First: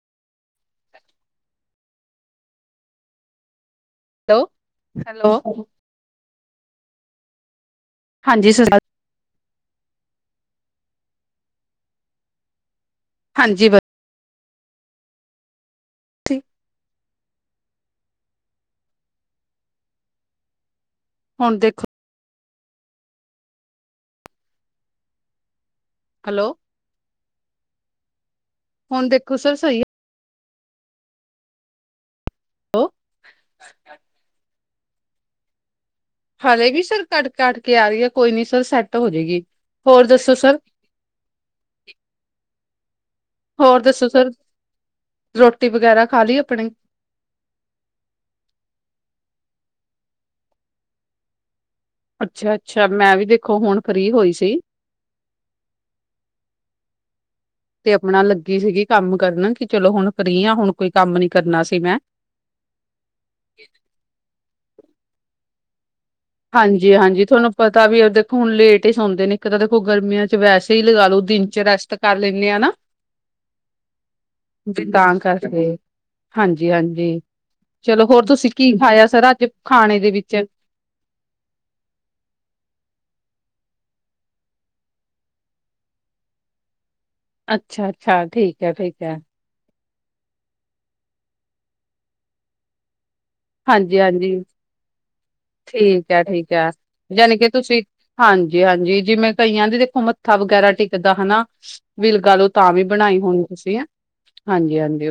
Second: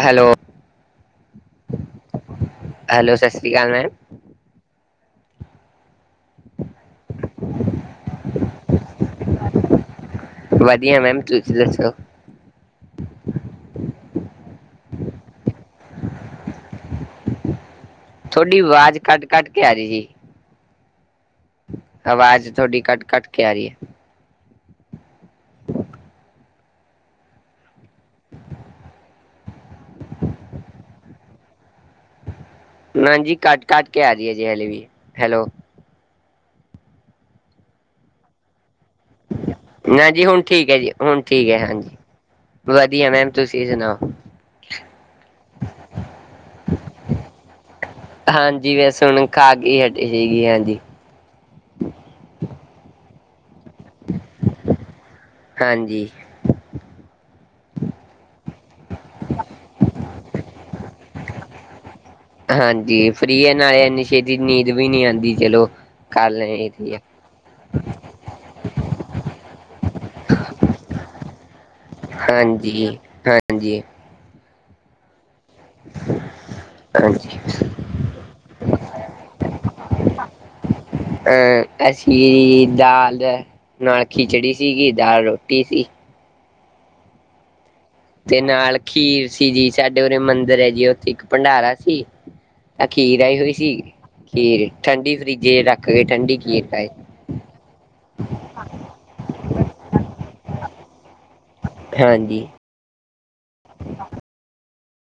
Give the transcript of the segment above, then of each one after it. Hello. Hello ਸਸ ਰੀ ਕਾਲ ਮੈਮ। Hello, hello. ਹਾਂਜੀ ਸ ਕਾਲ ਵਧੀਆ ਮੈਮ ਤੁਸੀਂ ਦੱਸੋ? ਹਾਂਜੀ ਵ ਥੋਡੀ ਵਾਜ਼ ਕੱਟ ਕੱਟ ਕੇ ਆ ਰਹੀ ਜੀ। ਹੁਣ ਦੇਖੋ। ਅਵਾਜ਼ ਥੋਡੀ ਕੱਟ ਕੱਟ ਕੇ ਆ ਰੀ ਐ। ਹੈਲੋ, ਹੁਣ ਦੇਖੋ ਸਰ ਸਹੀ ਐ ਹੈਲੋ। ਨਾ ਜੀ ਕੱਟ ਕੱਟ ਕੇ ਆ ਰਹੀ ਐ ਜੀ ਹਲੇ ਵੀ। ਹੈਲੋ ਹਲੇ ਵੀ ਸਰ ਕੱਟ ਕੱਟ ਕੇ ਆ ਰਹੀ ਐ ਕੋਈ ਨੀ ਸਰ ਸੈੱਟ ਹੋ ਜੇਗੀ ਹੋਰ ਨਾ ਜੀ ਦੱਸੋ ਹੁਣ ਸਰ? ਠੀਕ ਹੈ ਜੀ ਹੁਣ ਠੀਕ ਐ ਹਾਂਜੀ, ਵਧੀਆ ਮੈਮ। ਤੁਸੀਂ ਹੋਰ ਦੱਸੋ ਸੁਣਾਓ? ਸਰ, ਰੋਟੀ ਵਗੈਰਾ ਖਾ ਲਈ ਆਪਣੀ। ਹਾਂਜੀ ਬੱਸ ਹੁਣ ਖ਼ਾਕੇ ਹਟੀ ਸੀਗੇ ਹਾਂਜੀ। ਅੱਛਾ-ਅੱਛਾ ਮੈਂ ਵੀ ਦੇਖੋ ਹੁਣ ਫ੍ਰੀ ਹੋਈ ਸੀ। [inaudible] ਹਾਂਜੀ। ਤੇ ਆਪਣਾ ਲੱਗੀ ਸੀਗੀ ਕੰਮ ਕਰਨ ਕਿ ਚਲੋ ਹੁਣ ਫ੍ਰੀ ਹਾਂ ਹੁਣ ਕੋਈ ਕੰਮ ਨੀ ਕਰਨਾ ਸੀ ਮੈਂ। ਹਾਂਜੀ ਫਰੀ ਆ ਨਾਲੇ ਐਨੀ ਛੇਤੀ ਨੀਂਦ ਵੀ ਨੀ ਆਂਦੀ ਚਲੋ। ਕਰ ਲੈਣੀ ਚਾਹੀਦੀ ਹੈ, ਹਾਂਜੀ-ਹਾਂਜੀ ਤੁਹਾਨੂੰ ਪਤਾ ਵੀ ਦੇਖੋ ਹੁਨ ਲੇਟ ਈ ਸੌਂਦੇ ਨੇ ਇੱਕ ਤਾਂ ਦੇਖੋ ਚ ਵੈਸੇ ਈ ਲਗਾ ਲੋ ਦਿਨ ਚ ਰੈਸਟ ਕਰ ਲੈਂਦੇ ਆ ਨਾ, ਹਾਂਜੀ, ਹਾਂਜੀ, ਤਾਂ ਕਰ ਹਾਂਜੀ-ਹਾਂਜੀ। ਹਾਂਜੀ। ਚਲੋ ਹੋਰ ਤੁਸੀਂ ਕੀ ਖਾਇਆ ਸਰ ਅੱਜ ਖਾਣੇ ਦੇ ਵਿੱਚ। ਐ, ਅਸੀ ਦਾਲ ਨਾਲ ਖਿਚੜੀ ਸੀਗੀ ਦਾਲ ਰੋਟੀ ਸੀ। ਅੱਛਾ-ਅੱਛਾ ਤੇ ਠੀਕ ਐ ਨਾਲ ਠੀਕ ਐ। ਖੀਰ ਸੀ ਜੀ ਸਾਡੇ ਉਰੇ ਮੰਦਿਰ ਏ ਜੀ ਉੱਥੇ ਇੱਕ ਭੰਡਾਰਾ ਸੀ ਤਾ ਖੀਰ ਆਈ ਹੋਈ ਸੀ ਹਾਂਜੀ ਹਾਂਜੀ ਖੀਰ, ਠੰਡੀ ਫਰਿਜ਼ ਚ ਰੱਖ ਕੇ ਠੰਡੀ ਖੀਰ ਖਾਈ। ਜਾਣੀ ਕਿ ਤੁਸੀਂ ਹਾਂਜੀ-ਹਾਂਜੀ ਜਿਵੇਂ ਕਈਆਂ ਦੇ ਦੇਖੋ ਮੱਥਾ ਵਗੈਰਾ ਟਿਕਦਾ ਹਨਾ। ਵੀ ਲਗਾਲੋ ਹਾਂਜੀ ਤਾਂ ਵੀ ਬਣਾਈ ਹੋਣੀ ਤੁਸੀਂ ਹੇ ਹਾਂਜੀ ਹਾਂਜੀ।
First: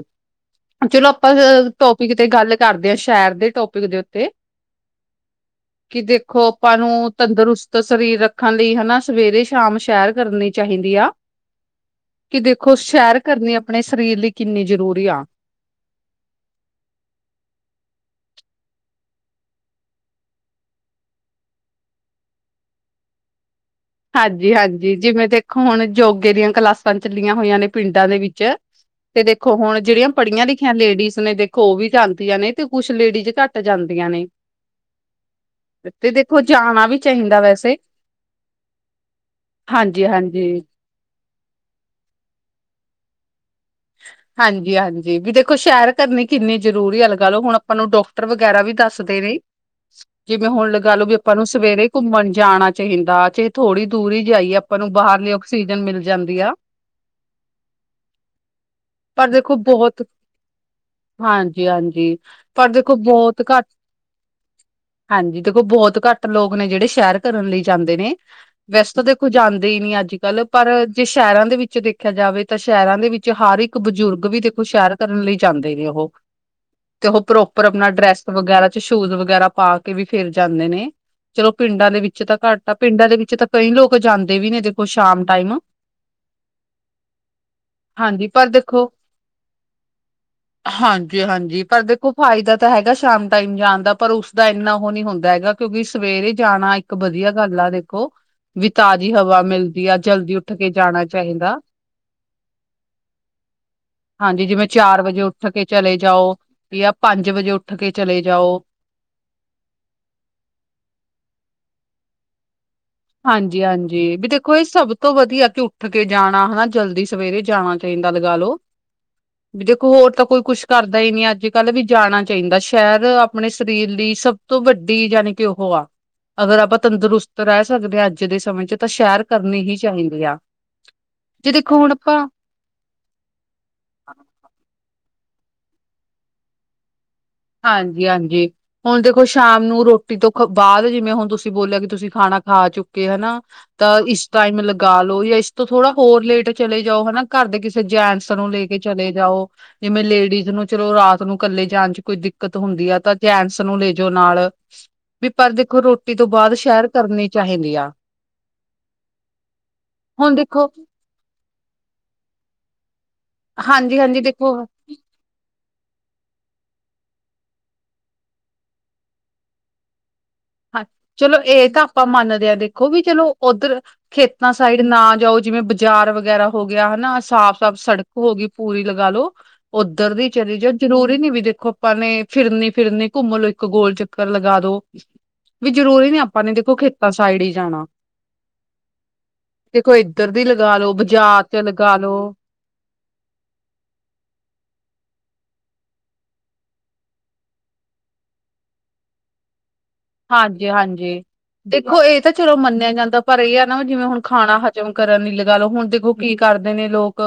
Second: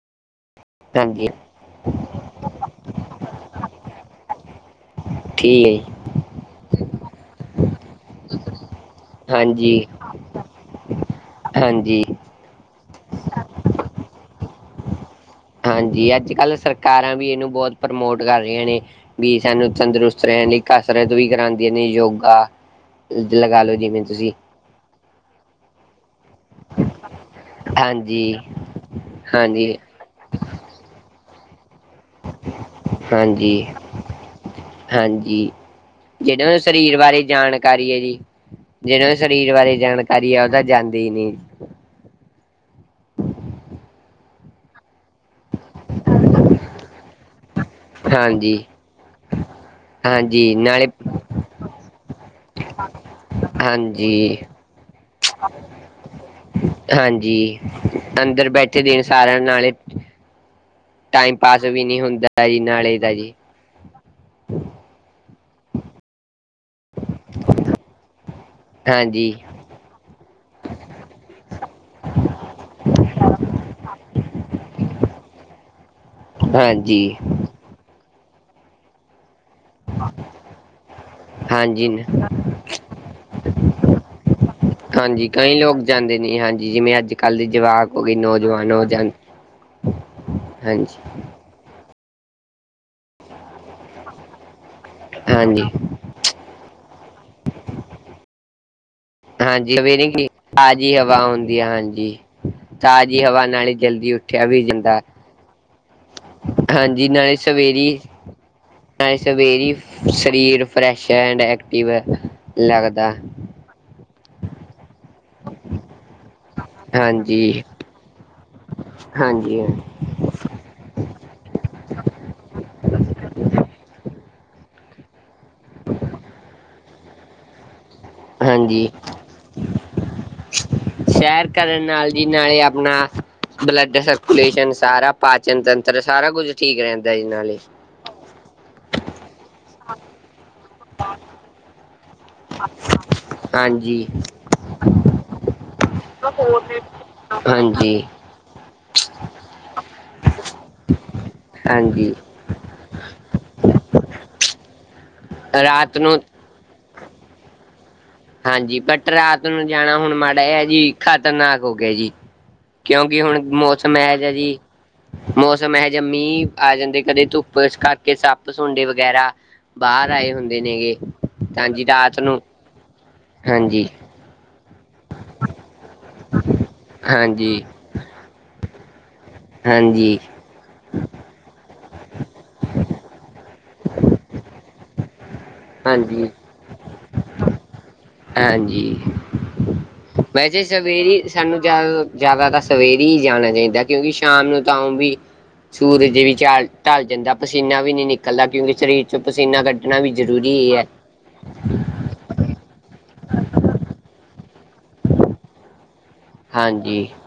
ਚਲੋ ਹਾਂਜੀ ਆਪਾਂ ਟੋਪਿਕ ਤੇ ਗੱਲ ਕਰਦੇ ਹਾਂ ਸੈਰ ਦੇ ਟੋਪਿਕ ਦੇ ਉੱਤੇ। ਠੀਕ ਕਿ ਦੇਖੋ ਆਪਾਂ ਨੂੰ ਤੰਦਰੁਸਤ ਤੋਂ ਸਰੀਰ ਰੱਖਣ ਲਈ ਹਨਾ ਸਵੇਰੇ ਸ਼ਾਮ ਹਾਂਜੀ ਸੈਰ ਕਰਨੀ ਚਾਹੀਦੀ ਆ। ਹਾਂਜੀ ਕਿ ਦੇਖੋ ਸ਼ੈਰ ਕਰਨੀ ਆਪਣੇ ਸਰੀਰ ਲਈ ਕਿੰਨੀ ਜ਼ਰੂਰੀ ਆ। ਹਾਂਜੀ ਅੱਜ ਕੱਲ੍ਹ ਸਰਕਾਰਾਂ ਵੀ ਇਨੂੰ ਬਹੁਤ ਪ੍ਰਮੋਟ ਕਰ ਰਹੀਆਂ ਨੇ। ਵੀ ਸਾਨੂੰ ਤੰਦਰੁਸਤ ਰੈਨ ਲਈ ਕਸਰਤ ਵੀ ਕਰਾਦੀਆਂ ਨੇ ਯੋਗਾ ਲਗਾਲੋ ਜਿਵੇਂ ਤੁਸੀਂ ਹਾਂਜੀ-ਹਾਂਜੀ ਜਿਵੇਂ ਦੇਖੋ ਹੁਣ ਜੋਗੇ ਦੀਆਂ ਕਲਾਸਾਂ ਚੱਲੀਆਂ ਹੋਈਆਂ ਨੇ ਪਿੰਡਾਂ ਦੇ ਹਾਂਜੀ ਵਿੱਚ, ਤੇ ਦੇਖੋ ਹਾਂਜੀ ਹੁਣ ਜੇੜੀਆਂ ਪੜ੍ਹੀਆਂ ਲਿਖੀਆਂ ਲੇਡੀਜ਼ ਨੇ ਦੇ ਖੋ ਵੀ ਜਾਂਦੀਆਂ ਨੇ ਤੇ ਕੁਛ ਲੇਡੀਜ਼ ਹਾਂਜੀ ਘੱਟ ਜਾਂਦੀਆਂ ਨੇ। ਹਾਂਜੀ ਤੇ ਦੇਖੋ ਜੇੜੇ ਜਾਣਾ ਸਰੀਰ ਵੀ ਬਾਰੇ ਚਾਹੀਦਾ ਵੈਸੇ ਜਾਣਕਾਰੀ ਏ ਜੀ। ਜੇੜੇ ਸਰੀਰ ਬਾਰੇ ਜਾਣਕਾਰੀ ਆ ਉ ਹਾਂਜੀ-ਹਾਂਜੀ, ਤਾਂ ਜਾਂਦੇ ਈ ਨੀ। ਹਾਂਜੀ-ਹਾਂਜੀ। ਜੀ ਵੀ ਦੇਖੋ ਸੈਰ ਕਰਨੀ ਕਿੰਨੀ ਜ਼ਰੂਰੀ ਲਗਾਲੋ ਹੁਣ ਆਪਾਂ ਨੂੰ ਡਾਕਟਰ ਹਾਂਜੀ ਵਗੈਰਾ ਵੀ ਦੱਸਦੇ ਨੇ। ਹਾਂਜੀ ਨਾਲੇ ਤੁਹਾਨੂੰ ਨੂੰ ਸਵੇਰੇ ਘੁੰਮਣ ਜਾਣਾ ਚਾਹੀਦਾ ਥੋੜ੍ਹੀ ਦੂਰ ਈ ਹਾਂਜੀ ਜਾਈਏ ਆਪਾਂ ਨੂੰ ਬਾਹਰਲੀ ਆਕਸੀਜ਼ਨ ਮਿਲ ਜਾਂਦੀ ਆ‌। ਹਾਂਜੀ ਅੰਦਰ ਬੈਠੇ ਦਿਨ ਪਰ ਸਾਰਿਆਂ ਦੇਖੋ ਨਾਲੇ ਬਹੁਤ ਟਾਈਮ ਪਾਸ ਵੀ ਨਹੀਂ ਹਾਂਜੀ-ਹਾਂਜੀ ਹੁੰਦਾ ਜੀ ਪਰ ਦੇਖੋ ਨਾਲੇ ਦਾ ਜੀ ਬਹੁਤ ਘੱਟ ਹਾਂਜੀ ਦੇਖੋ ਬਹੁਤ ਘੱਟ ਲੋਕ ਨੇ ਜੇੜੇ ਸੈਰ ਕਰਨ ਲਈ ਜਾਂਦੇ ਨੇ। ਵੈਸੇ ਤਾਂ ਦੇਖੋ ਹਾਂਜੀ ਜਾਂਦੇ ਈ ਨੀ ਅੱਜ ਕੱਲ੍ਹ ਪਰ ਜੇ ਸ਼ਹਿਰਾਂ ਦੇ ਵਿੱਚ ਦੇਖਿਆ ਜਾਵੇ ਤਾਂ ਸ਼ਹਿਰਾਂ ਦੇ ਵਿੱਚ ਹਰ ਇੱਕ ਬਜ਼ੁਰਗ ਵੀ ਦੇਖੋ ਸ਼ੈਰ ਕਰਨ ਲਈ ਜਾਂਦੇ ਨੇ ਉਹੋ, ਤੇ ਹਾਂਜੀ ਉਹ ਪਰੋ ਪਰ ਆਪਣਾ ਡਰੈੱਸ ਵਗੈਰਾ ਤੇ ਸ਼ੂਜ ਵਗੈਰਾ ਪਾ ਕੇ ਵੀ ਫੇਰ ਜਾਂਦੇ ਨੇ। ਚਲੋ ਪਿੰਡਾਂ ਦੇ ਹਾਂਜੀ ਵਿੱਚ ਤਾਂ ਘੱਟ ਆ ਪਿੰਡਾਂ ਦੇ ਵਿੱਚ ਤਾਂ ਕਈ ਲੋਕ ਜਾਂਦੇ ਵੀ ਨੇ ਦੇਖੋ ਸ਼ਾਮ ਹਾਂਜੀ ਟਾਈਮ ਕਈ ਲੋਕ ਜਾਂਦੇ ਨੇ ਹਾਂਜੀ ਜਿਵੇਂ ਅੱਜ ਕੱਲ੍ਹ ਦੇ ਜਵਾਕ ਹੋ ਗਏ ਹਾਂਜੀ ਪਰ ਨੌਜਵਾਨ ਦੇਖੋ ਉਹ ਜਾਂਦੇ ਹਾਂਜੀ ਜੀ ਹਾਂਜੀ ਪਰ ਦੇਖੋ ਫਾਇਦਾ ਤਾਂ ਹੈਗਾ ਸ਼ਾਮ ਟਾਈਮ ਜਾਣ ਦਾ, ਪਰ ਉਸਦਾ ਇੰਨਾ ਉਹ ਨੀ ਹੁੰਦਾ ਹੈਗਾ ਹਾਂਜੀ ਕਿਉਂਕਿ ਸਵੇਰੇ ਜਾਣਾ ਇੱਕ ਵਧੀਆ ਗੱਲ ਆ ਦੇਖੋ। ਵੀ ਤਾਜ਼ੀ ਹਵਾ ਹਾਂਜੀ ਮਿਲਦੀ ਆ ਸਵੇਰੇ ਕੀ ਜਲਦੀ ਉੱਠ ਕੇ ਤਾਜ਼ੀ ਜਾਣਾ ਹਵਾ ਚਾਹੀਦਾ। ਹੁੰਦੀ ਹੈ ਹਾਂਜੀ ਤਾਜ਼ੀ ਹਵਾ ਨਾਲ ਈ ਜਲਦੀ ਉੱਠਿਆ ਹਾਂਜੀ ਵੀ ਜਿਵੇਂ ਜਾਂਦਾ ਚਾਰ ਵਜੇ ਉੱਠ ਕੇ ਚਲੇ ਜਾਓ ਜਾਂ ਹਾਂਜੀ ਪੰਜ ਨਾਲੇ ਵਜੇ ਉੱਠ ਸਵੇਰੀ ਕੇ ਚਲੇ ਜਾਓ ਨਾਲੇ ਸਵੇਰੇ ਸ਼ਰੀਰ ਫਰੈਸ਼ ਐਂਡ ਐਕਟਿਵ ਲਗਦਾ। ਹਾਂਜੀ ਹਾਂਜੀ ਵੀ ਦੇਖੋ ਇਹ ਸਭ ਸਭ ਤੋਂ ਵਧੀਆ ਕਿ ਉੱਠ ਕੇ ਜਾਣਾ ਹਨਾ ਜਲਦੀ ਸਵੇਰੇ ਹਾਂਜੀ ਜਾਣਾ ਚਾਹੀਦਾ ਲਗਾ ਲੋ ਹਾਂਜੀ ਵੀ ਦੇਖੋ ਹੋਰ ਤਾਂ ਕੋਈ ਕੁੱਛ ਕਰਦਾ ਹੀ ਨਹੀਂ ਅੱਜ ਕੱਲ੍ਹ ਵੀ ਜਾਣਾ ਚਾਹੀਦਾ, ਸੈਰ ਆਪਣੇ ਸਰੀਰ ਲਈ ਸਭ ਤੋਂ ਵੱਡੀ ਜਾਣੀ ਕਿ ਉਹੋ ਆ, ਅਗਰ ਆਪਾਂ ਤੰਦਰੁਸਤ ਰਹਿ ਸਕਦੇ ਅੱਜ ਅੱਜ ਦੇ ਸਮਯ 'ਚ ਤਾਂ ਹਾਂਜੀ ਸੈਰ ਕਰਨੀ ਹੀ ਚਾਹੀਦੀ ਆ। ਸੈਰ ਜੇ ਦੇਖੋ ਕਰਨ ਹੁਣ ਨਾਲ ਆਪਾਂ ਜੀ ਨਾਲੇ ਆਪਣਾ ਬਲੱਡ ਸਰਕੂਲੇਸ਼ਨ ਸਾਰਾ ਪਾਚਨ-ਤੰਤਰ ਸਾਰਾ ਕੁਝ ਠੀਕ ਰਹਿੰਦਾ ਜੀ ਨਾਲੇ। ਹਾਂਜੀ ਹਾਂਜੀ ਹੁਣ ਦੇਖੋ ਸ਼ਾਮ ਨੂੰ ਰੋਟੀ ਤੋਂ ਬਾਦ ਜਿਵੇਂ ਹੁਣ ਤੁਸੀਂ ਬੋਲਿਆ ਕਿ ਤੁਸੀਂ ਖਾਣਾ ਖਾ ਆ ਚੁੱਕੇ ਹਨਾ ਤਾਂ ਹਾਂਜੀ ਇਸ ਟਾਈਮ ਲਗਾ ਲਓ ਜਾਂ ਇਸ ਤੋਂ ਥੋੜਾ ਹੋਰ ਲੇਟ ਚਲੇ ਜਾਓ ਹਨਾ ਘਰ ਦੇ ਕਿਸੇ ਹਾਂਜੀ ਜੈਂਟਸ ਨੂੰ ਲੈ ਕੇ ਚਲੇ ਜਾਓ ਜਿਵੇਂ ਲੇਡੀਜ਼ ਨੂੰ ਚਲੋ ਰਾਤ ਨੂੰ ਕੱਲੇ ਜਾਣ ਚ ਹਾਂਜੀ ਕੋਈ ਦਿੱਕਤ ਹੁੰਦੀ ਆ, ਤਾਂ ਜੈਂਟਸ ਨੂੰ ਲੈਜੋ ਨਾਲ ਵੀ ਪਰ ਦੇਖੋ ਰਾਤ ਰੋਟੀ ਨੂੰ ਤੋਂ ਬਾਦ ਸੈਰ ਕਰਨੀ ਚਾਹੀਦੀ ਆ। ਹਾਂਜੀ ਬਟ ਰਾਤ ਨੂੰ ਜਾਣਾ ਹੁਣ ਮਾੜਾ ਜਾ ਜੀ ਖ਼ਤਰਨਾਕ ਹੋ ਗਿਆ ਜੀ ਕਿਉਂਕਿ ਹੁਣ ਮੌਸਮ ਇਹਾ ਹਾਂਜੀ-ਹਾਂਜੀ ਜਿਹਾ ਜੀ ਦੇਖੋ ਮੌਸਮ ਇਹ ਜਾ ਮੀਂਹ ਆ ਜਾਂਦੇ ਕਦੇ ਧੁੱਪ ਇਸ ਕਰਕੇ ਸੱਪ ਸੁੰਡੀ ਵਗੈਰਾ ਬਾਹਰ ਆਏ ਹੁੰਦੇ ਹਾਂ ਨੇਗੇ ਚਲੋ ਇਹ ਤਾਂ ਹਾਂਜੀ ਆਪਾਂ ਰਾਤ ਨੂੰ ਮੰਨਦੇ ਹਾਂ ਦੇਖੋ ਵੀ ਚਲੋ ਉੱਧਰ ਹਾਂਜੀ ਖੇਤਾਂ ਸਾਈਡ ਨਾ ਜਾਓ ਜਿਵੇਂ ਬਾਜ਼ਾਰ ਵਗੈਰਾ ਹੋ ਗਿਆ ਹਨਾ ਹਾਂਜੀ ਸਾਫ਼-ਸਾਫ਼ ਸੜਕ ਹੋ ਗਈ ਪੂਰੀ ਲਗਾ ਲੋ ਉਧਰ ਹਾਂਜੀ ਦੀ ਚਲੇ ਜਾਓ ਜਰੂਰੀ ਨੀ ਵੀ ਦੇਖੋ ਆਪਾਂ ਨੇ ਫਿਰਨੀ ਫਿਰਨੀ ਘੁੰਮ ਲੋ ਇੱਕ ਗੋਲ ਚੱਕਰ ਲਗਾ ਦੋ। ਵੀ ਜਰੂਰੀ ਨੀ ਹਾਂਜੀ ਆਪਾਂ ਨੇ ਦੇਖੋ ਖੇਤਾਂ ਸਾਈਡ ਹੀ ਜਾਣਾ। ਹਾਂਜੀ, ਦੇਖੋ ਇੱਧਰ ਦੀ ਵੈਸੇ ਲਗਾ ਲੋ ਸਵੇਰੇ ਹੀ ਬਾਜ਼ਾਰ ਚ ਸਾਨੂੰ ਜ਼ਿਆਦਾ ਲਗਾ ਲੋ ਤੋਂ ਜ਼ਿਆਦਾ ਦ ਸਵੇਰੇ ਹੀ ਜਾਣਾ ਚਾਹੀਦਾ ਕਿਉਂਕਿ ਸ਼ਾਮ ਨੂੰ ਉ ਵੀ ਸੂਰਜ ਵੀ ਢਲ ਜਾਂਦਾ ਪਸੀਨਾ ਵੀ ਨਹੀਂ ਨਿਕਲਦਾ ਕਿਉਂਕਿ ਸਰੀਰ ਚੋਂ ਪਸੀਨਾ ਕੱਢ ਕੱਢਣਾ ਵੀ ਜ਼ਰੂਰੀ ਹਾਂਜੀ ਈ ਐ ਹਾਂਜੀ ਦੇਖੋ ਇਹ ਤਾਂ ਚਲੋ ਮੰਨਿਆ ਜਾਂਦਾ ਪਰ ਇਹ ਹੈ ਨਾ ਜਿਵੇਂ ਹੁਣ ਖਾਣਾ ਹਜ਼ਮ ਕਰਨ ਲਈ ਲਗਾ ਲਓ ਹੁਣ ਦੇਖੋ ਕੀ ਕਰਦੇ ਨੇ ਹਾਂਜੀ ਲੋਕ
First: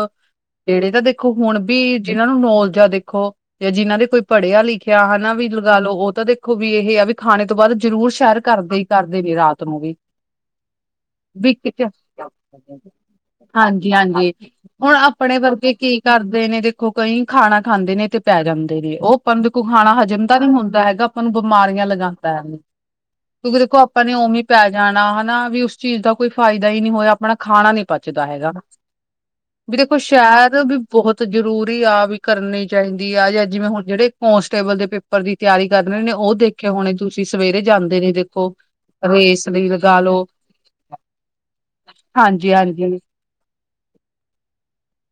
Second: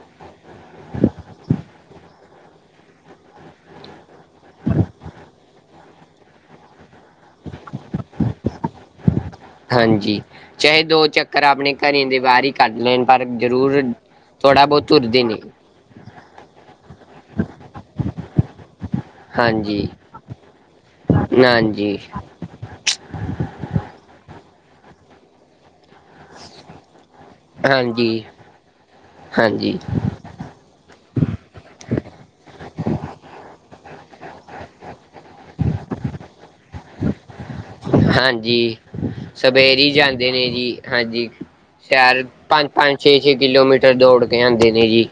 ਜਿਹੜੇ ਤਾਂ ਦੇਖੋ ਹੁਣ ਵੀ ਜਿਹਨਾਂ ਨੂੰ ਨੌਲਜ਼ ਐ ਦੇਖੋ ਜਾਂ ਜਿਨ੍ਹਾਂ ਕੋਈ ਪੜ੍ਹਿਆ ਲਿਖਿਆ ਹਨਾ ਵੀ ਲਗਾ ਲੋ ਉਹ ਤਾਂ ਦੇਖੋ ਵੀ ਇਹ ਆ ਵੀ ਖਾਣੇ ਤੋਂ ਬਾਅਦ ਜ਼ਰੂਰ ਸੈਰ ਕਰਦੇ ਕਰਦੇ ਨੇ ਰਾਤ ਨੂੰ ਵੀ ਹਾਂਜੀ ਚਾਹੇ ਦੋ ਚੱਕਰ ਵੀ ਆਪਣੇ ਕਿਤੇ ਘਰੇ ਦੇ ਬਾਹਰ ਹੀ ਕੱਢ ਲੈਣ ਪਰ ਜ਼ਰੂਰ ਹਾਂਜੀ ਹਾਂਜੀ ਥੋੜ੍ਹਾ ਬਹੁਤ ਹੁਣ ਤੁਰਦੇ ਆਪਣੇ ਨੇ ਵਰਗੇ ਕੀ ਕਰਦੇ ਨੇ, ਦੇਖੋ ਕਈ ਖਾਣਾ ਖਾਂਦੇ ਨੇ ਤੇ ਪੈ ਜਾਂਦੇ ਨੇ ਉਹ ਆਪਾਂ ਨੂੰ ਦੇਖੋ ਹਾਂਜੀ ਖਾਣਾ ਹਜ਼ਮ ਦਾ ਨੀ ਹੁੰਦਾ ਹੈਗਾ ਆਪਾਂ ਨੂੰ ਬਿਮਾਰੀਆਂ ਹਾਂਜੀ ਲਗਾ ਕਿਉਂਕਿ ਦੇਖੋ ਆਪਾਂ ਨੇ ਉਵੇ ਹੀ ਪੈ ਜਾਣਾ ਹਨਾ ਵੀ ਉਸ ਚੀਜ਼ ਦਾ ਕੋਈ ਫਾਇਦਾ ਹੀ ਨਹੀਂ ਹੋਇਆ ਆਪਣਾ ਖਾਣਾ ਨੀ ਹਾਂਜੀ ਪਚਦਾ ਹੈਗਾ, ਹਾਂਜੀ ਵੀ ਦੇਖੋ ਸ਼ਹਿਦ ਵੀ ਬਹੁਤ ਜ਼ਰੂਰੀ ਆ ਵੀ ਕਰਨੀ ਚਾਹੀਦੀ ਆ ਜੇ ਜਿਵੇਂ ਹੁਣ ਜਿਹੜੇ ਕੋਂਸਟੇਬਲ ਦੇ ਪੇ ਉੱਪਰ ਦੀ ਤਿਆਰੀ ਕਰਨ ਰਹੇ ਨੇ ਉਹ ਦੇਖੇ ਹੋਣੇ ਤੁਸੀਂ ਸਵੇਰੇ ਜਾਂਦੇ ਨੇ ਦੇਖੋ ਹਾਂਜੀ ਰੇਸ ਲਈ ਸਵੇਰੇ ਈ ਲਗਾ ਲੋ ਜਾਂਦੇ ਨੇ ਜੀ ਹਾਂਜੀ। ਸ਼ਹਿਰ ਹਾਂਜੀ ਹਾਂਜੀ ਪੰਜ-ਪੰਜ, ਛੇ-ਛੇ ਕਿਲੋਮੀਟਰ ਦੌੜ ਕੇ ਆਦੇ ਨੇ ਜੀ।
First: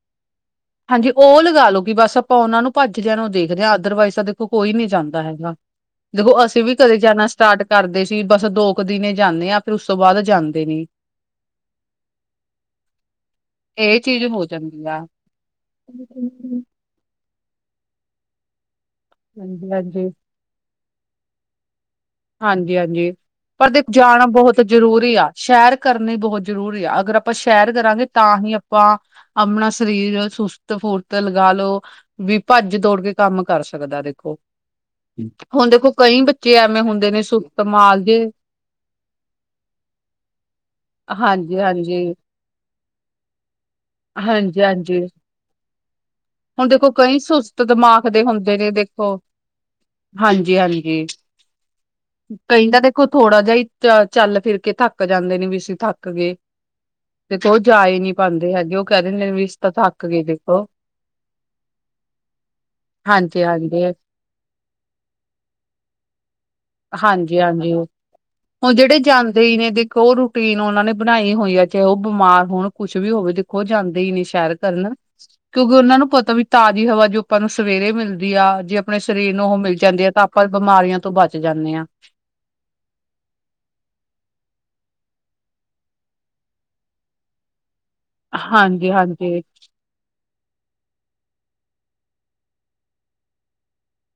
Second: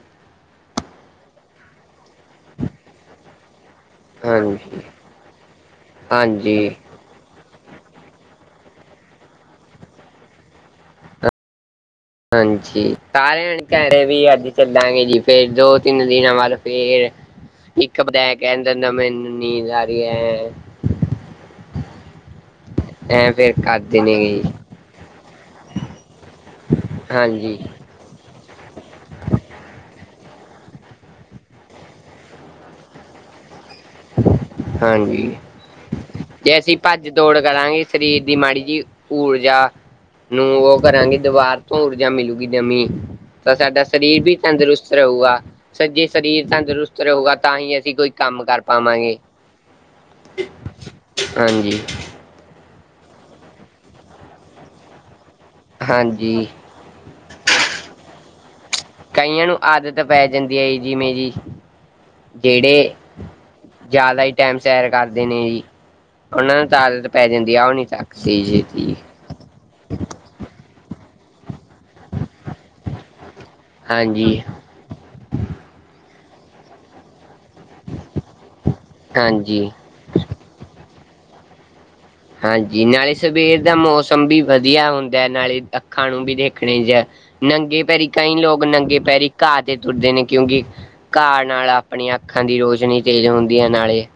ਹਾਂਜੀ ਉਹ ਲਗਾ ਲੋ ਕਿ ਬਸ ਆਪਾਂ ਉਹਨਾਂ ਨੂੰ ਭੱਜਦਿਆਂ ਨੂੰ ਦੇਖਦੇ ਆ ਅਦਰਵਾਈਜ਼ ਦੇਖੋ ਕੋਈ ਹਾਂਜੀ ਨੀ ਜਾਂਦਾ ਹੈਗਾ, ਦੇਖੋ ਹਾਂਜੀ ਅਸੀਂ ਵੀ ਕਦੇ ਜਾਣਾ ਸਟਾਟ ਕਰਦੇ ਸੀ ਬਸ ਦੋ ਕੁ ਦਿਨ ਜਾਨੇ ਆ ਫਿਰ ਉਸ ਤੋਂ ਬਾਦ ਜਾਂਦੇ ਨੀ ਹਾਂਜੀ ਸਾਰੇ ਆਂ ਇਹ ਕਹਿ ਵੀ ਚੀਜ਼ ਹੋ ਅੱਜ ਜਾਂਦੀ ਆ ਚੱਲਾਂਗੇ ਜੀ। ਫੇਰ ਦੋ, ਤਿੰਨ ਦਿਨਾਂ ਬਾਦ ਫੇਰ ਇੱਕ [unintelligible] ਨੀਂਦ ਹਾਂਜੀ ਆ ਰੀ ਹਾਂਜੀ ਐ। ਹਾਂਜੀ ਹਾਂਜੀ, ਐ ਫੇਰ ਪਰ ਦੇਖ ਕਰਦੇ ਨੇ ਜਾਣਾ ਜੀ ਬਹੁਤ ਜ਼ਰੂਰੀ ਆ ਸੈਰ ਕਰਨੀ ਬਹੁਤ ਜ਼ਰੂਰੀ ਆ ਅਗਰ ਆਪਾਂ ਹਾਂਜੀ ਸੈਰ ਕਰਾਂਗੇ ਤਾਂਹੀ ਆ ਆਪਾਂ ਆਪਣਾ ਸਰੀਰ ਸੁਸਤ ਫੁਰਤ ਲਗਾ ਲੋ ਵੀ ਭੱਜ ਤੋੜ ਕੇ ਕੰਮ ਕਰ ਸਕਦਾ ਦੇਖੋ, ਹਾਂਜੀ ਹੁਣ ਦੇਖੋ ਕਈ ਬੱਚੇ ਜੇ ਅਸੀਂ ਐਵੇਂ ਹੁੰਦੇ ਭੱਜ ਨੇ ਦੌੜ ਸੁ ਕਰਾਂਗੇ ਕਮਾਲ ਦੇ ਸਰੀਰ ਦੀ ਮਾੜੀ ਜੀ ਊਰਜਾ ਨੂੰ ਉਹ ਕਰਾਂਗੀ ਦਬਾਰ ਤੋਂ ਊਰਜਾ ਹਾਂਜੀ-ਹਾਂਜੀ, ਮਿਲੂਗੀ ਨਵੀਂ ਤਾਂ ਸਾਡਾ ਸਰੀਰ ਵੀ ਤੰਦਰੁਸਤ ਹਾਂਜੀ-ਹਾਂਜੀ। ਰਹੁਗਾ ਜੇ ਸਰੀਰ ਹੁਣ ਦੇਖੋ ਤੰਦਰੁਸਤ ਕਈ ਰਹੁਗਾ ਸੁਸਤ ਤਾਂਹੀ ਅਸੀਂ ਦਿਮਾਗ ਕੋਈ ਦੇ ਕੰਮ ਹੁੰਦੇ ਕਰ ਨੇ ਪਾਵਾਂਗੇ, ਦੇਖੋ, ਹਾਂਜੀ-ਹਾਂਜੀ। ਹਾਂਜੀ। ਕਈ ਤਾਂ ਦੇਖੋ ਥੋੜਾ ਜਾ ਈ ਚੱਲ ਫਿਰ ਕੇ ਥੱਕ ਜਾਂਦੇ ਨੇ ਵੀ ਅਸੀਂ ਥੱਕ ਗਏ। ਹਾਂਜੀ ਤੇ ਉਹ ਜਾ ਏ ਈ ਨੀ ਪਾਦੇ ਹੈਗੇ ਉਹ ਕਹਿ ਦਿੰਦੇ ਨੇ ਵੀ ਕਈਆਂ ਅਸੀਂ ਨੂੰ ਤਾਂ ਆਦਤ ਥੱਕ ਗਏ ਪੈ ਜਾਂਦੀ ਦੇਖੋ। ਐ ਜਿਵੇਂ ਜੀ ਜਿਹੜੇ, ਹਾਂਜੀ ਹਾਂਜੀ ਜ਼ਿਆਦਾ ਈ ਟਾਈਮ ਸੈਰ ਕਰਦੇ ਨੇ ਜੀ ਉਹਨਾਂ ਤਾਕਤ ਪੈ ਹਾਂਜੀ ਜਾਂਦੀ ਆ ਉਹ ਨੀ ਥੱਕਦੇ ਜੀ। ਦੇਈੜਨੇ ਦੇਖੋ ਉਹ ਰੂਟੀਨ ਉਹਨਾਂ ਨੇ ਬਣਾਈ ਹੋਈ ਆ ਚ ਉਹ ਬਿਮਾਰ ਹੋਣ ਕੁਛ ਵੀ ਹੋਵੇ ਉਹ ਜਾਂਦੇ ਈ ਨੇ ਹਾਂਜੀ ਸ਼ਹਿਰ ਕਰਨ, ਕਿਉਂਕਿ ਉਹਨਾਂ ਨੂੰ ਪਤਾ ਵੀ ਤਾਜ਼ੀ ਹਵਾ ਜੋ ਆਪਾਂ ਨੂੰ ਸਵੇਰੇ ਮਿਲਦੀ ਆ ਜੇ ਆਪਣੇ ਸਰੀਰ ਨੂੰ ਉਹ ਹਾਂਜੀ ਮਿਲ ਜਾਂਦੀ ਆ ਤਾਂ ਆਪਾਂ ਬਿਮਾਰੀਆਂ ਤੋਂ ਬਚ ਜਾਨੇ ਆ ਹਾਂਜੀ ਨਾਲੇ ਸਵੇਰ ਦਾ ਮੌਸਮ ਵੀ ਵਧੀਆ ਹੁੰਦਾ ਨਾਲੇ ਅੱਖਾਂ ਨੂੰ ਵੀ ਦੇਖਣੇ ਜਾਂ ਨੰਗੇ ਪੈਰੀ ਕਈ ਲੋਕ ਹਾਂਜੀ ਨੰਗੇ ਪੈਰੀ ਹਾਂਜੀ ਘਾਹ ਤੇ ਤੁਰਦੇ ਨੇ ਕਿਉਂਕਿ, ਘਾਹ ਨਾਲ ਆਪਣੀਆਂ ਅੱਖਾਂ ਦੀ ਰੋਸ਼ਨੀ ਤੇਜ਼ ਹੁੰਦੀ ਐ ਨਾਲੇ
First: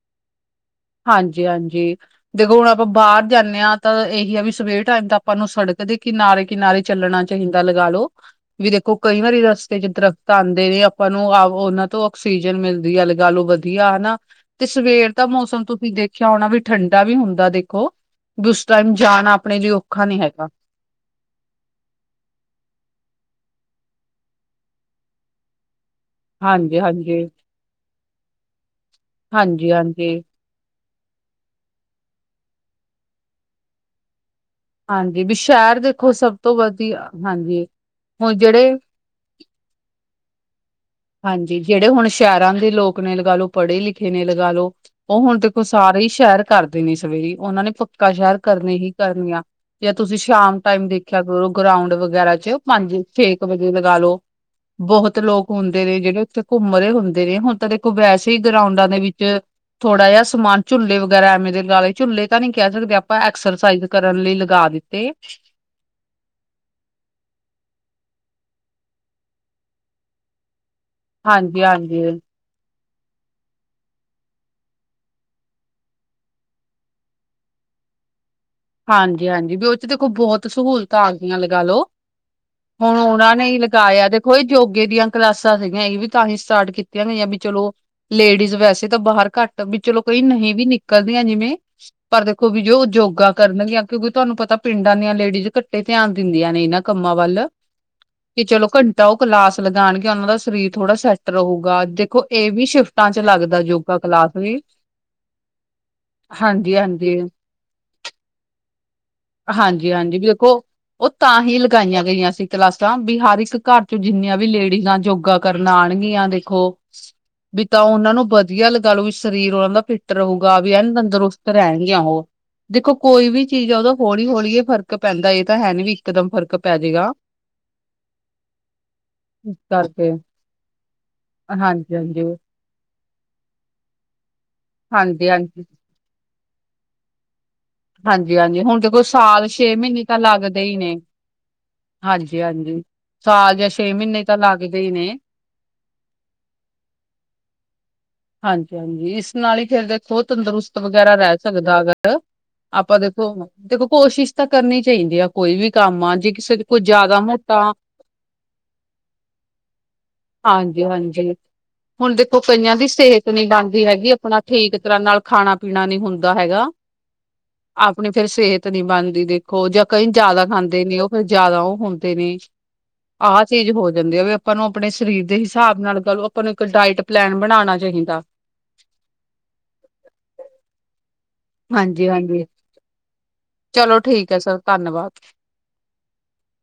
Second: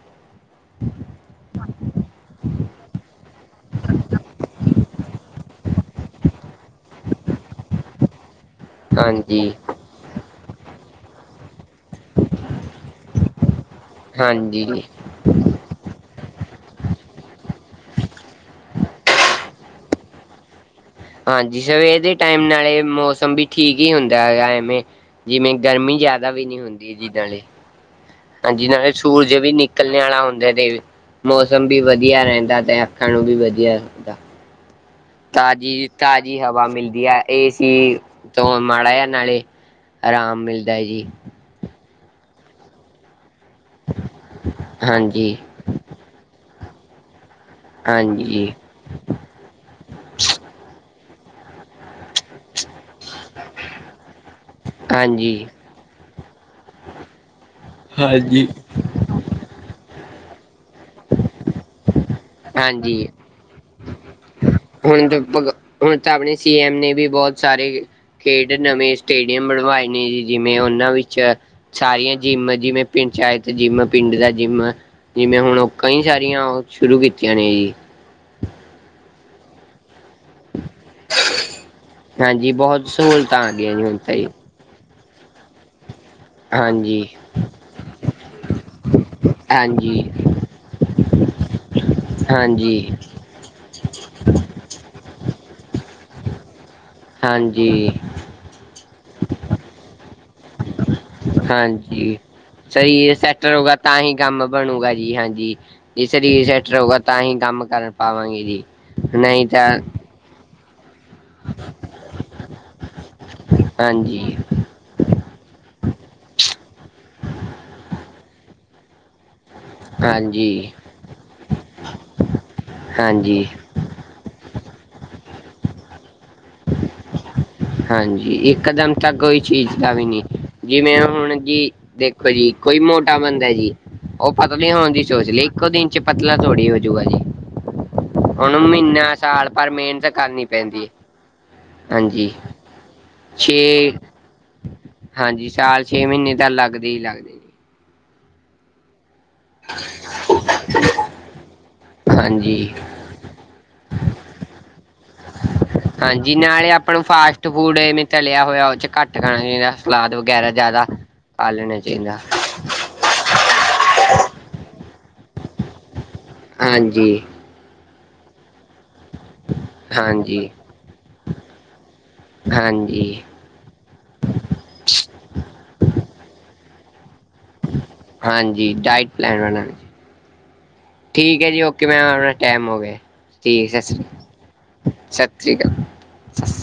ਹਾਂਜੀ ਹਾਂਜੀ, ਦੇਖੋ ਹੁਣ ਆਪਾਂ ਬਾਰ ਜਾਨੇ ਆ ਤਾਂ ਇਹੀ ਆ ਵੀ ਸਵੇਰ ਟਾਈਮ ਤਾਂ ਆਪਾਂ ਨੂੰ ਸੜਕ ਦੇ ਕਿਨਾਰੇ ਕਿਨਾਰੇ ਚੱਲਣਾ ਚਾਹੀਦਾ ਲਗਾ ਲਓ, ਵੀ ਦੇਖੋ ਕਈ ਵਾਰੀ ਹਾਂਜੀ ਰ ਚ ਦਰਖਤ ਆਦੇ ਨੇ ਆਪਾਂ ਨੂੰ ਆਹੋ ਉਹਨਾਂ ਤੋਂ ਆਕਸੀਜਨ ਮਿਲਦੀ ਲਗਾ ਲੋ ਵਧੀਆ ਹਨਾ, ਤੇ ਹਾਂਜੀ ਸਵੇਰ ਦਾ ਮੌਸਮ ਤੁਸੀਂ ਦੇਖਿਆ ਹੋਣਾ ਵੀ ਠੰਡਾ ਵੀ ਹੁੰਦਾ ਐ ਦੇਖੋ, ਵੀ ਉਸ ਟਾਈਮ ਜਾਣਾ ਆਪਣੇ ਲਈ ਔਖਾ ਨੀ ਹੈਗਾ ਹਾਂਜੀ ਸਵੇਰ ਦੇ ਟਾਈਮ ਨਾਲੇ ਮੌਸਮ ਵੀ ਠੀਕ ਈ ਹੁੰਦਾ ਹੈਗਾ ਐਵੇਂ ਜਿਵੇ ਗਰਮੀ ਜਿਆ ਵੀ ਨੀ ਹੁੰਦੀ ਹਾਂਜੀ-ਹਾਂਜੀ, ਜਿਦਨ ਹਾਂਜੀ-ਹਾਂਜੀ। ਲਈ, ਹਾਂਜੀ ਨਾਲੇ ਸੂਰਜ ਵੀ ਹਾਂਜੀ ਨਿਕਲਣ ਹਾਂਜੀ ਆਲਾ ਹੁੰਦ ਨਦੇ, ਮੌਸਮ ਵੀ ਵਧੀਆ ਰਹਿੰਦਾ ਤੇ ਅੱਖਾਂ ਨੂੰ ਵੀ ਵਧੀਆ ਰਹਿੰਦਾ। ਹਾਂਜੀ ਵੀ ਸ਼ਹਿਰ ਤਾਜ਼ੀ ਦੇਖੋ ਸਭ ਤਾਜ਼ੀ ਤੋਂ ਹਵਾ ਮਿਲਦੀ ਵਧੀਆ ਐ ਹਾਂਜੀ ਏਸੀ ਹੁਣ ਤੋਂ ਜਿਹੜੇ ਮਾੜਾ ਜਾ ਨਾਲੇ ਆਰਾਮ ਮਿਲਦਾ ਐ ਜੀ। ਹਾਂਜੀ ਜਿਹੜੇ ਹੁਣ ਸ਼ਹਿਰਾਂ ਦੇ ਲੋਕ ਨੇ ਲਗਾ ਲੋ ਪੜ੍ਹੇ ਲਿਖੇ ਨੇ ਲਗਾ ਲੋ ਉਹ ਹਾਂਜੀ ਹੁਣ ਉਹ ਸਾਰੇ ਈ ਸੈਰ ਕਰਦੇ ਨੇ ਸਵੇਰੇ ਉਹਨਾਂ ਨੇ ਪੱਕਾ ਸੈਰ ਹਾਂਜੀ ਕਰਨੀ ਈ ਕਰਨੀ ਆਂ। ਜਾਂ ਤੁਸੀਂ ਸ਼ਾਮ ਟਾਈਮ ਦੇਖਿਆ ਕਰੋ ਗਰਾਉਂਡ ਵਗੈਰਾ ਚ ਪੰਜ ਛੇ ਕੁ ਵਜੇ ਲਗਾ ਲੋ, ਬਹੁਤ ਹਾਂਜੀ ਲੋਕ ਹੁੰਦੇ ਨੇ ਜਿਹੜੇ ਉੱਥੇ ਘੁੰਮ ਰਹੇ ਹੁੰਦੇ ਨੇ ਹੁਣ ਤਾਂ ਦੇ ਵੈਸੇ ਹਾਂਜੀ ਗਰਾਉਂਡਾਂ ਦੇ ਵਿੱਚ, ਥੋੜਾ ਜਿਹਾ ਸਮਾਨ ਝੁੱਲੇ ਵਗੈਰਾ ਐਵੇਂ ਦੇ ਲਵਾ ਲੇ। ਝੁੱਲੇ ਤਾਂ ਨੀਂ ਕਹਿ ਸਕਦੇ ਹਾਂਜੀ ਆਪਾਂ ਐਕਸਰਸਾਈਜ਼ ਕਰਨ ਲਈ ਲਗਾ ਦੇ- ਹੁਣ -ਹੁਣ ਤਾਂ ਆਪਣੇ ਸੀ ਐਮ ਨੇ ਵੀ ਬਹੁਤ ਸਾਰੇ ਏ ਖੇਡ ਨਵੇਂ ਸਟੇਡੀਅਮ ਬਣਵਾਏ ਨੇ ਜੀ, ਜਿਵੇਂ ਉਹਨਾਂ ਵਿੱਚ ਹਾਂਜੀ-ਹਾਂਜੀ, ਸਾਰੀਆਂ ਜਿੰਮ ਜਿਵੇਂ - ਪੰਚਾਇਤ ਜਿੰਮ, ਪਿੰਡ ਦਾ ਜਿੰਮ, ਜਿਵੇਂ ਹੁਣ ਉਹ ਕਈ ਸਾਰੀਆਂ ਉਹ ਸ਼ੁਰੂ ਕੀਤੀਆਂ ਨੇ ਜੀ। ਹਾਂਜੀ -ਹਾਂਜੀ ਵੀ ਉਹ ਚ ਦੇਖੋ ਬਹੁਤ ਸਹੂਲਤ ਤਾਂ ਆ ਗਈਆਂ ਲਗਾਂ ਲੋ, ਹਾਂਜੀ ਬਹੁਤ ਹੁਣ ਉਹਨਾਂ ਸਹੂਲਤਾਂ ਨੇ ਆ ਹੀ ਗਈਆਂ ਜੀ ਹੁਣ ਲਗਾਇਆ ਤਾਂ ਜੀ ਦੇਖੋ ਇਹ ਯੋਗੇ ਦੀਆਂ ਕਲਾਸਾਂ ਸੀਗੀਆਂ, ਇਹ ਵੀ ਤਾਂ ਹੀ ਸਟਾਟ ਹਾਂਜੀ ਕੀਤੀਆਂ ਨੇ, ਵੀ ਚੱਲੋ ਲੇਡੀਜ਼ ਵੈਸੇ ਤਾਂ ਬਾਹਰ ਘੱਟ ਵੀ ਚੱਲੋ ਹਾਂਜੀ ਕਈ ਨਹੀਂ ਵੀ ਨਿ ਕਰਦੀਆਂ ਜਿਵੇਂ, ਪਰ ਦੇਖੋ ਵੀ ਜੋ ਹਾਂਜੀ ਯੋਗਾ ਕਰਨਗੀਆਂ, ਆਪੇ ਕਿਉਂਕਿ ਤੁਹਾਨੂੰ ਪਤਾ ਪਿੰਡਾਂ ਦੀਆਂ ਲੇਡੀਜ਼ ਘਟੇ ਧਿਆਨ ਦਿੰਦੀਆਂ ਨੇ ਇਹਨਾਂ ਕੰਮਾਂ ਵੱਲ। ਹਾਂਜੀ ਕਿ ਚੱਲੋ ਘੰਟਾ ਉਹ ਕਲਾਸ ਲਗਾਉਣਗੇ, ਉਹਨਾ ਦਾ ਸਰੀਰ ਥੋੜਾ ਸੈਟ ਹਾਂਜੀ, ਸਹੀ ਏ ਸੈਟਲ ਲੱਗਦਾ ਹੋ ਗਿਆ ਯੋਗਾ ਤਾਂ ਹੀ ਕਲਾਸ ਕੰਮ ਵੀ ਬਣੂਗਾ ਜੀ ਹਾਂਜੀ। ਜੇ ਸਰੀਰ ਸੈਂਟ ਹਾਂਜੀ ਰਹੋਗਾ ਹਾਂਜੀ ਤਾਂ ਹੀ ਕੰਮ ਕਰ ਪਾਵਾਂਗੇ ਜੀ। ਨਹੀਂ ਤਾਂ ਹਾਂਜੀ-ਹਾਂਜੀ ਵੀ ਵੇਖੋ। ਉਹ ਤਾਂ ਹੀ ਲਗਾਈਆਂ ਗਈਆਂ ਸੀ ਕਲਾਸਾਂ, ਵੀ ਹਰ ਇੱਕ ਘਰ ਚ, ਹਾਂਜੀ ਜਿੰਨੀਆਂ ਵੀ ਲੇਡੀਜ਼ਾਂ ਯੋਗਾ ਕਰਨ ਆਣਗੀਆਂ, ਦੇਖੋ ਵੀ ਤਾਂ ਉਹਨਾਂ ਨੂੰ ਵਧੀਆ ਲਗਾ ਲਓ, ਵੀ ਸਰੀਰ ਉਹਨਾਂ ਦਾ ਫਿੱਟ ਰਹੋਗਾ, ਵੀ ਹਾਂਜੀ ਐਨ ਤੰਦਰੁਸਤ ਰਹਿਣਗੀਆਂ ਉਹ, ਦੇਖੋ ਕੋਈ ਵੀ ਹਾਂਜੀ ਚੀਜ਼ ਉਹਦਾ ਹੌਲੀ- ਹੌਲੀ ਫ਼ਰਕ ਪੈਂਦਾ, ਇਹ ਤਾਂ ਹੈ ਨੀ ਵੀ ਇੱਕਦਮ ਫਰਕ ਪੈ ਜੇ ਗਾ। ਹਾਂਜੀ, ਇਕਦਮ ਤਾਂ ਕੋਈ ਇਸ ਚੀਜ਼ ਦਾ ਵੀ ਕਰਕੇ ਨਹੀਂ, ਜਿਵੇਂ ਹੁਣ ਜੀ ਹਾਂਜੀ-ਹਾਂਜੀ, ਦੇਖੋ ਜੀ, ਕੋਈ ਮੋਟਾ ਬੰਦਾ ਜੀ, ਉਹ ਪਤਲੇ ਹੋਣ ਦੀ ਸੋਚ ਲਈ ਹਾਂਜੀ-ਹਾਂਜੀ। ਇੱਕੋ ਦਿਨ ਚ, ਪਤਲਾ ਥੋੜੀ ਹੋਜੋਗਾ ਜੀ। ਹਾਂਜੀ-ਹਾਂਜੀ ਉਹਨੂੰ ਹੁਣ ਦੇਖੋ ਮਹੀਨਾ ਸਾਲ ਪਰ ਛੇ ਮਹੀਨੇ ਮਿਹਨਤ ਤਾਂ ਕਰਨੀ ਲੱਗਦੇ ਈ ਪੈਂਦੀ ਨੇ। ਹੈ ਹਾਂਜੀ ਹਾਂਜੀ-ਹਾਂਜੀ। ਸਾਲ ਜਾਂ ਛੇ, ਮਹੀਨੇ ਤਾਂ ਲੱਗਦੇ ਹੀ ਨੇ ਹਾਂਜੀ, ਸਾਲ ਛੇ ਮਹੀਨੇ ਤਾਂ ਲੱਗਦੇ ਈ ਲੱਗਦੇ। ਜੀ ਹਾਂਜੀ- ਹਾਂਜੀ ਇਸ ਨਾਲ ਈ ਫੇਰ ਦੇਖੋ ਤੰਦਰੁਸਤ ਵਗੈਰਾ ਰਹਿ ਸਕਦਾ ਅਗਰ ਹਾਂਜੀ ਆਪਾਂ ਦੇਖੋ -ਦੇਖੋ ਕੋਸ਼ਿਸ਼ ਤਾਂ ਕਰਨੀ ਚਾਹੀਦੀ ਆ। ਕੋਈ ਵੀ ਕੰਮ ਆ ਜੇ ਹਾਂਜੀ ਕਿਸੇ ਦੇ ਨਾਲੇ ਕੋਈ ਆਪਾਂ ਨੂੰ ਜ਼ਿਆਦਾ ਫਾਸਟ ਮੋਟਾ ਫੂਡ ਅਵੇਂ ਤਲਿਆ ਹੋਇਆ ਉਹ ਚ ਘੱਟ ਖਾਣਾ ਚਾਹੀਦਾ, ਸਲਾਦ ਵਗੈਰਾ ਜ਼ਿਆਦਾ ਹਾਂਜੀ-ਹਾਂਜੀ ਖਾ ਲੈਣੇ ਚਾਹੀਦਾ। ਹੁਣ ਦੇਖੋ ਕਈਆਂ ਦੀ ਸਿਹਤ ਨਹੀਂ ਬਣਦੀ ਹੈਗੀ, ਆਪਣਾ ਠੀਕ ਤਰ੍ਹਾਂ ਨਾਲ ਖਾਣਾ ਪੀਣਾ ਨੀ ਹੁੰਦਾ ਹੈਗਾ। ਹਾਂਜੀ। ਆਪਣੀ ਫੇਰ ਸਿਹਤ ਨੀਂ ਬਣਦੀ ਦੇਖ ਖੋ ਜਾਂ ਕਈ ਜਿਆਦਾ ਹਾਂਜੀ ਖਾਂਧੇ ਨੇ, ਉਹ ਫੇਰ ਜਿਆਦਾ ਉਹ ਹੁੰਦੇ ਨੇ, ਹਾਂਜੀ ਆਹ ਚੀਜ਼ ਹੋ ਜਾਂਦੀ ਆ, ਵੀ ਆਪਾਂ ਨੂੰ ਆਪਣੇ ਸਰੀਰ ਦੇ ਹਿਸਾਬ ਨਾਲ ਕਰੋ, ਆਪਾਂ ਨੂੰ ਇੱਕ ਡਾਇਟ ਪਲੈਨ ਬਣਾਉਣਾ ਚਾਹੀਦਾ। ਹਾਂਜੀ, ਡਾਇਟ ਪਲੈਨ। ਠੀਕ ਏ ਜੀ, ਓਕੇ ਮੈਮ, ਹਾਂਜੀ-ਹਾਂਜੀ ਟਾਈਮ ਹੋ ਗਿਆ, ਠੀਕ ਸਸ ਚਲੋ ਠੀਕ ਹੈ ਸਰ ਧੰਨਵਾਦ ਸ੍ਰੀ। [unintelligible]